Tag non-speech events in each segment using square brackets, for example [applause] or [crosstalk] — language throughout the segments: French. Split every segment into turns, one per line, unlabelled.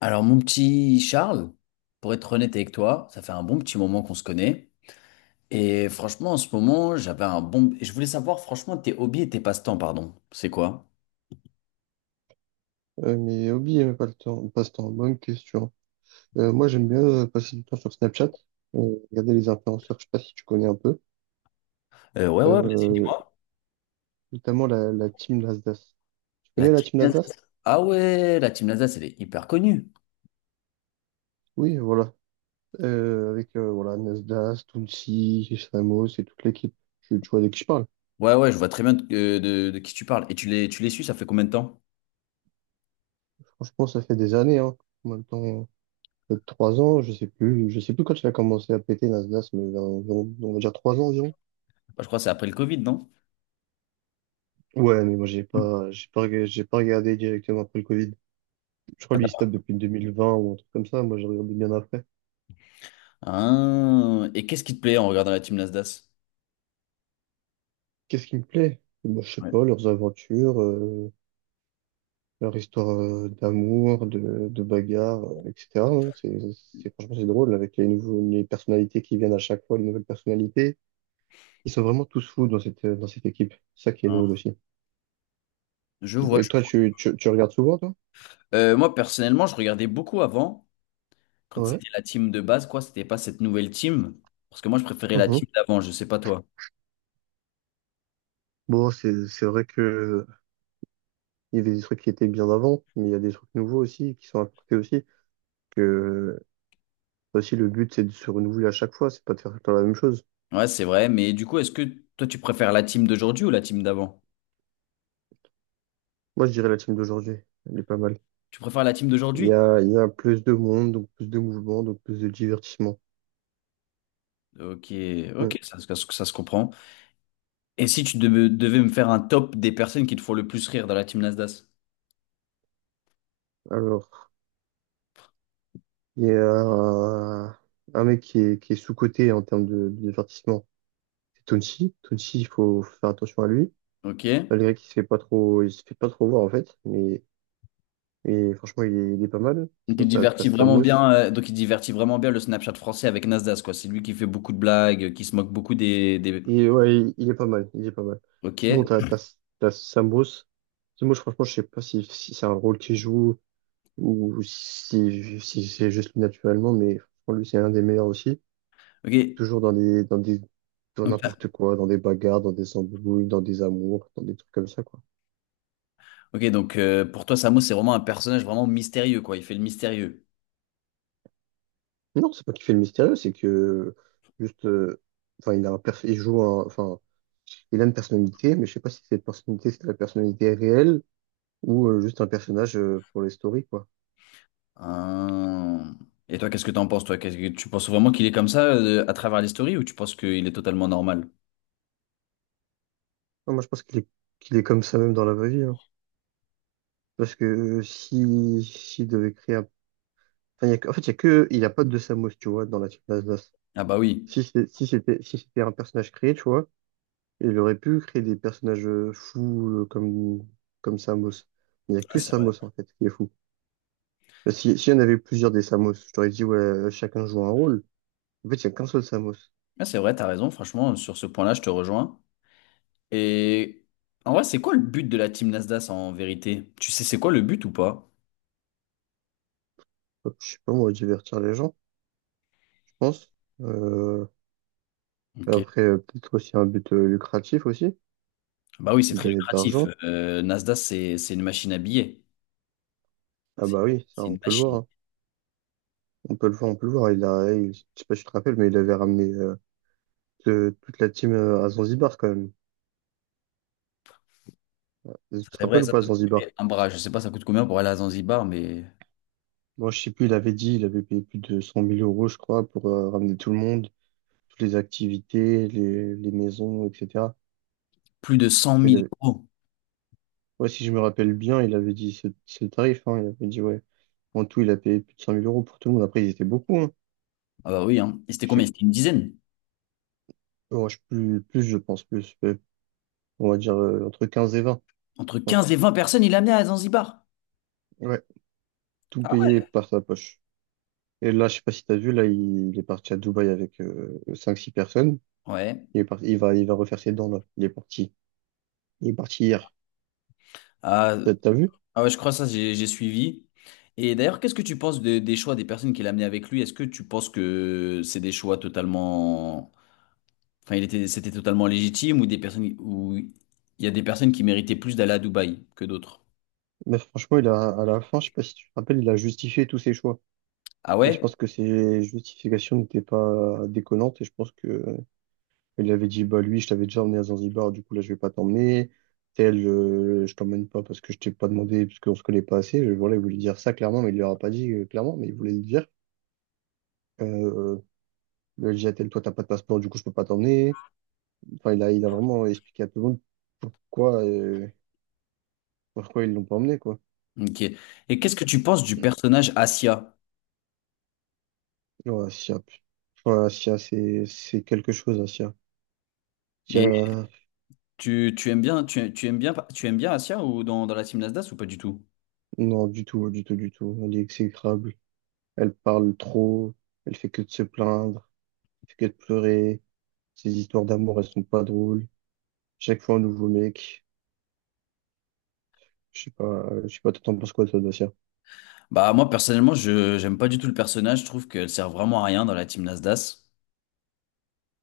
Alors, mon petit Charles, pour être honnête avec toi, ça fait un bon petit moment qu'on se connaît. Et franchement, en ce moment, j'avais un bon... Je voulais savoir, franchement, tes hobbies et tes passe-temps, pardon. C'est quoi?
Mais hobby, pas le temps, passe-temps, bonne question. Moi, j'aime bien passer du temps sur Snapchat, regarder les influenceurs, je sais pas si tu connais un peu,
Ouais, ouais, vas-y,
euh,
dis-moi.
notamment la team Nasdaq. Tu
La
connais la team
team-
Nasdaq?
Ah ouais, la Team Nasdaq, elle est hyper connue.
Oui, voilà. Avec voilà, Nasdaq, Tounsi, Ramos et toute l'équipe. Tu vois de qui je parle.
Ouais, ouais, je vois très bien de qui tu parles. Et tu les suis, ça fait combien de temps?
Franchement, ça fait des années, hein. Maintenant, peut-être 3 ans, je sais plus quand il a commencé à péter Nasdaq, mais on va dire 3 ans environ.
Bah, je crois que c'est après le Covid, non?
Ouais, mais moi, j'ai pas regardé directement après le Covid. Je crois lui, il se tape
[laughs]
depuis 2020 ou un truc comme ça. Moi, j'ai regardé bien après.
Ah, et qu'est-ce qui te plaît en regardant la Team Nasdaq?
Qu'est-ce qui me plaît? Moi, je sais
Ouais.
pas, leurs aventures, leur histoire d'amour, de bagarre, etc. hein. Franchement, c'est drôle avec les nouveaux, les personnalités qui viennent à chaque fois, les nouvelles personnalités. Ils sont vraiment tous fous dans dans cette équipe. C'est ça qui est
Hein,
drôle aussi.
je vois,
Et
je
toi,
vois.
tu regardes souvent, toi?
Moi, personnellement, je regardais beaucoup avant. Quand
Ouais.
c'était la team de base, quoi, c'était pas cette nouvelle team? Parce que moi, je préférais la
Mhm.
team d'avant, je sais pas toi.
Bon, c'est vrai que il y avait des trucs qui étaient bien avant, mais il y a des trucs nouveaux aussi, qui sont apportés aussi que toi aussi, le but, c'est de se renouveler à chaque fois, c'est pas de faire tout le temps la même chose.
Ouais, c'est vrai, mais du coup, est-ce que toi, tu préfères la team d'aujourd'hui ou la team d'avant?
Moi, je dirais la team d'aujourd'hui, elle est pas mal.
Tu préfères la team
Il
d'aujourd'hui?
y a, il y a plus de monde, donc plus de mouvement, donc plus de divertissement.
Ok,
Hmm.
ok, ça se comprend. Et si tu devais me faire un top des personnes qui te font le plus rire dans la team Nasdaq?
Alors, il y a un mec qui est sous-coté en termes de divertissement, c'est Tonsi. Tonsi, il faut faire attention à lui,
Ok.
malgré qu'il se fait pas trop, il se fait pas trop voir en fait, mais franchement, il est pas mal.
Donc, il
Sinon, t'as
divertit vraiment
Stamos.
bien, le Snapchat français avec Nasdaq, quoi. C'est lui qui fait beaucoup de blagues, qui se moque beaucoup des...
Il est, ouais, il est pas mal, il est pas mal.
Ok.
Sinon, t'as Sam Bruce. Parce que franchement, je sais pas si c'est un rôle qu'il joue ou si c'est juste naturellement, mais franchement, lui, c'est un des meilleurs aussi.
Ok.
Toujours dans
Donc,
n'importe quoi, dans des bagarres, dans des embrouilles, dans des amours, dans des trucs comme ça, quoi.
Ok, donc pour toi, Samo, c'est vraiment un personnage vraiment mystérieux, quoi. Il fait le mystérieux.
Non, c'est pas qu'il fait le mystérieux, c'est que juste, enfin, il joue un, enfin, il a une personnalité, mais je sais pas si cette personnalité, c'est la personnalité réelle ou juste un personnage pour les stories, quoi.
Hein. Et toi, qu'est-ce que t'en penses, toi? Qu'est-ce que tu penses vraiment qu'il est comme ça à travers les stories ou tu penses qu'il est totalement normal?
Non, moi, je pense qu'il est comme ça même dans la vraie vie, hein. Parce que si, s'il devait créer un... enfin, il y a que- en fait, il y a que... Il n'y a pas de deux Samus, tu vois, dans la team d'Asdas.
Ah bah oui.
Si c'était si c'était un personnage créé, tu vois, il aurait pu créer des personnages fous comme, comme Samus. Il n'y a
Ah,
que
c'est vrai.
Samus, en fait, qui est fou. Parce que Si, s'il y en avait plusieurs des Samus, je t'aurais dit, ouais, chacun joue un rôle. En fait, il n'y a qu'un seul Samus.
Ah, c'est vrai, t'as raison. Franchement, sur ce point-là, je te rejoins. Et en vrai, c'est quoi le but de la team Nasdaq en vérité? Tu sais, c'est quoi le but ou pas?
Hop, je sais pas, moi, divertir les gens, je pense. Euh,
Ok.
Après, peut-être aussi un but lucratif aussi,
Bah oui, c'est
de
très
gagner de
lucratif.
l'argent.
Nasdaq, c'est une machine à billets.
Ah
C'est
bah oui, ça
c'est
on
une
peut le voir,
machine.
hein. On peut le voir, on peut le voir. Je sais pas si tu te rappelles, mais il avait ramené toute la team à Zanzibar quand même. Tu
Ça,
te
c'est vrai,
rappelles ou
ça,
pas à
ça doit
Zanzibar?
coûter un bras. Je sais pas, ça coûte combien pour aller à Zanzibar, mais
Moi je sais plus, il avait dit, il avait payé plus de 100 000 € je crois pour ramener tout le monde, toutes les activités, les maisons, etc.
plus de cent
Tu vois, il
mille
avait-
euros.
Ouais, si je me rappelle bien, il avait dit ce tarif, hein. Il avait dit ouais. En tout, il a payé plus de 100 000 € pour tout le monde. Après, ils étaient beaucoup, hein.
Ah bah oui, hein. Et c'était
Je
combien?
sais,
C'était une dizaine.
oh, je- plus, plus je pense, plus, on va dire entre 15 et 20, je
Entre 15
pense.
et 20 personnes, il amenait à Zanzibar.
Ouais, tout
Ah
payé
ouais?
par sa poche. Et là, je sais pas si t'as vu, là, il est parti à Dubaï avec 5-6 personnes.
Ouais.
Il est parti, il va refaire ses dents, là. Il est parti. Il est parti hier.
Ah,
T'as vu?
ah ouais, je crois ça, j'ai suivi. Et d'ailleurs, qu'est-ce que tu penses de- des choix des personnes qu'il a amenait avec lui? Est-ce que tu penses que c'est des choix totalement... Enfin, il était, c'était totalement légitime ou des personnes ou il y a des personnes qui méritaient plus d'aller à Dubaï que d'autres?
Mais franchement, à la fin, je sais pas si tu te rappelles, il a justifié tous ses choix.
Ah
Et je
ouais?
pense que ses justifications n'étaient pas déconnantes. Et je pense que il avait dit, bah, lui, je t'avais déjà emmené à Zanzibar, du coup, là, je vais pas t'emmener. Tel, je t'emmène pas parce que je t'ai pas demandé, parce qu'on se connaît pas assez. Je, voilà, il voulait dire ça clairement, mais il lui aura pas dit clairement, mais il voulait le dire. Euh, Il a dit à toi, t'as pas de passeport, du coup, je peux pas t'emmener. Enfin, il a vraiment expliqué à tout le monde pourquoi, pourquoi ils l'ont pas emmené, quoi.
Ok. Et qu'est-ce que tu penses du personnage Asia?
Non, Asia, pu- enfin, Asia, c'est quelque chose, Asia.
Et
Asia,
tu aimes bien, tu, tu aimes bien Asia ou dans la team Nasdaq ou pas du tout?
non, du tout, du tout, du tout. Elle est exécrable. Elle parle trop. Elle fait que de se plaindre. Elle fait que de pleurer. Ses histoires d'amour, elles sont pas drôles. Chaque fois, un nouveau mec. Je sais pas, toi, t'en penses quoi, toi, d'Asia?
Bah moi personnellement je j'aime pas du tout le personnage, je trouve qu'elle sert vraiment à rien dans la team Nasdaq.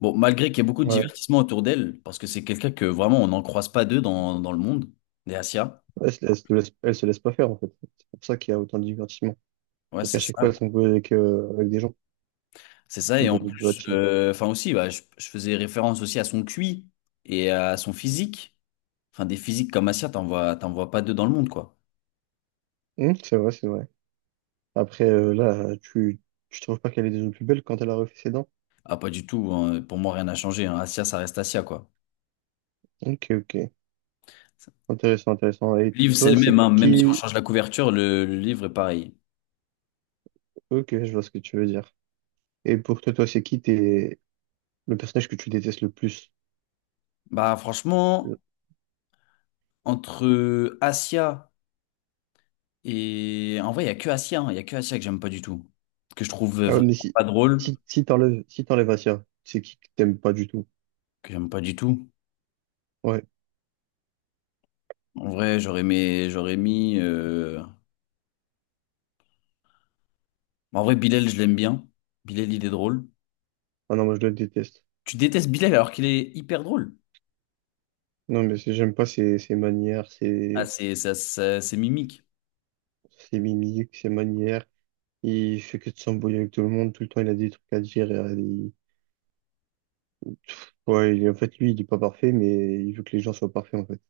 Bon, malgré qu'il y ait beaucoup de
Ouais.
divertissement autour d'elle, parce que c'est quelqu'un que vraiment on n'en croise pas deux dans le monde, des Asia.
Elle se laisse pas faire, en fait. C'est pour ça qu'il y a autant de divertissement.
Ouais,
Donc à
c'est
chaque fois,
ça.
elles sont jouées avec, avec des gens
C'est ça. Et en
de la
plus,
team.
enfin aussi, bah, je faisais référence aussi à son QI et à son physique. Enfin, des physiques comme Asia, t'en vois pas deux dans le monde, quoi.
C'est vrai, c'est vrai. Après, là, tu trouves pas qu'elle est déjà plus belle quand elle a refait ses dents?
Ah, pas du tout, hein. Pour moi, rien n'a changé, hein. Asia, ça reste Asia, quoi.
Ok, ok. Intéressant, intéressant. Et
Le livre, c'est
toi,
le même,
c'est
hein. Même si on
qui?
change la couverture, le livre est pareil.
Ok, je vois ce que tu veux dire. Et pour toi, toi, c'est qui t'es le personnage que tu détestes le plus?
Bah
Euh,
franchement, entre Asia et... En vrai, il y a que Asia, hein. Il y a que Asia que j'aime pas du tout. Que je trouve
Ah, ouais,
vraiment
mais si,
pas drôle,
si t'enlèves, si t'enlèves Asia, c'est qui que t'aimes pas du tout?
que j'aime pas du tout.
Ouais.
En vrai, j'aurais mis... J'aurais mis en vrai, Bilal, je l'aime bien. Bilal, il est drôle.
Ah non, moi, je le déteste.
Tu détestes Bilal alors qu'il est hyper drôle.
Non, mais j'aime pas ses manières,
Ah, c'est ça, c'est mimique.
ses mimiques, ses manières. Il fait que de s'embrouiller avec tout le monde, tout le temps il a des trucs à dire, et, ouais, en fait, lui, il est pas parfait, mais il veut que les gens soient parfaits, en fait.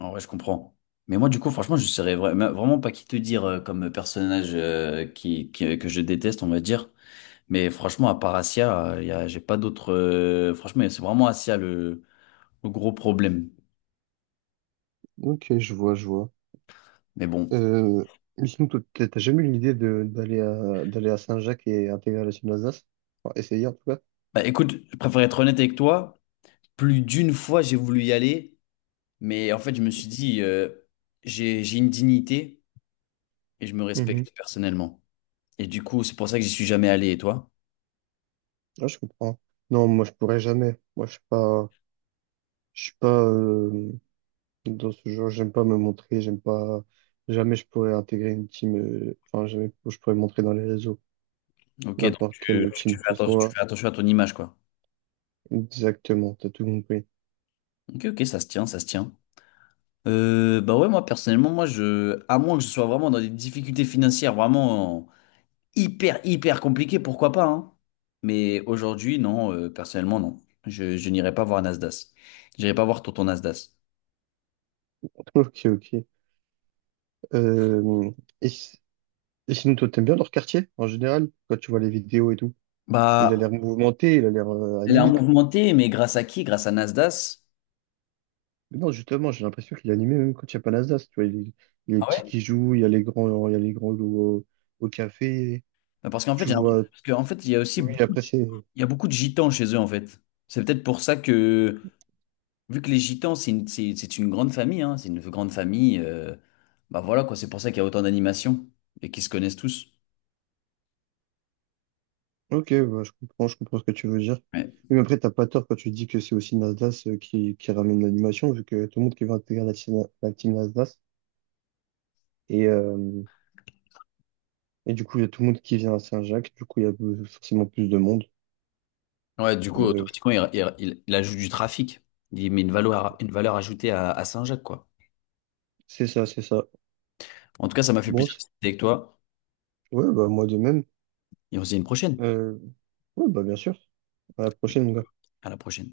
En vrai, je comprends. Mais moi, du coup, franchement, je serais vraiment pas qui te dire comme personnage que je déteste, on va dire. Mais franchement, à part Asia, j'ai pas d'autres. Franchement, c'est vraiment Asia le gros problème.
Ok, je vois, je vois.
Mais bon.
Euh, mais sinon, toi, t'as jamais eu l'idée de d'aller à Saint-Jacques et intégrer la team d'Alsace? Enfin, essayer en tout cas.
Bah, écoute, je préfère être honnête avec toi. Plus d'une fois, j'ai voulu y aller, mais en fait, je me suis dit, j'ai une dignité et je me
Mhm.
respecte personnellement. Et du coup, c'est pour ça que j'y suis jamais allé. Et toi?
Ouais, je comprends. Non, moi je pourrais jamais. Moi je suis pas dans ce genre, j'aime pas me montrer, j'aime pas jamais je pourrais intégrer une team enfin jamais je pourrais me montrer dans les réseaux,
Ok, donc
n'importe quelle team que ce
tu
soit.
fais attention à ton image, quoi.
Exactement, t'as tout compris.
Ok, ok, ça se tient, ça se tient. Bah ouais, moi, personnellement, moi, je, à moins que je sois vraiment dans des difficultés financières, vraiment, hyper, hyper compliqué, pourquoi pas, hein. Mais aujourd'hui, non, personnellement, non. Je n'irai pas voir Nasdaq. J'irai pas voir Tonton Nasdaq.
[laughs] Ok, ok. Euh, et, si- et sinon, toi, t'aimes bien leur quartier, en général, quand tu vois les vidéos et tout. Il a
Bah,
l'air mouvementé, il a l'air
elle est en
animé.
mouvementée, mais grâce à qui? Grâce à Nasdaq.
Mais non, justement, j'ai l'impression qu'il est animé même quand il n'y a pas Nasdaq. Tu vois, il y a les
Ah
petits
ouais?
qui jouent, il y a les grands, il y a les grands au, au café.
Bah,
Tu vois,
parce qu'en fait, il y a aussi
oui,
beaucoup de,
après, c'est...
il y a beaucoup de gitans chez eux, en fait. C'est peut-être pour ça que, vu que les gitans, c'est une grande famille, hein, c'est une grande famille, bah voilà, quoi, c'est pour ça qu'il y a autant d'animations et qu'ils se connaissent tous.
Ok, bah, je comprends ce que tu veux dire. Oui,
Ouais.
mais après, t'as pas tort quand tu dis que c'est aussi Nasdaq qui ramène l'animation, vu que tout le monde qui veut intégrer la team Nasdaq. Et... euh, Et du coup, il y a tout le monde qui vient à Saint-Jacques. Du coup, il y a plus- forcément plus de monde.
Ouais, du coup,
Euh,
automatiquement, il ajoute du trafic. Il met une valeur ajoutée à Saint-Jacques, quoi.
c'est ça, c'est ça.
En tout cas, ça m'a fait
Bon,
plaisir de
c'est-
discuter avec toi.
ouais, bah, moi de même.
Et on se dit à une prochaine.
Euh, ouais, bah, bien sûr. À la prochaine, mon gars.
À la prochaine.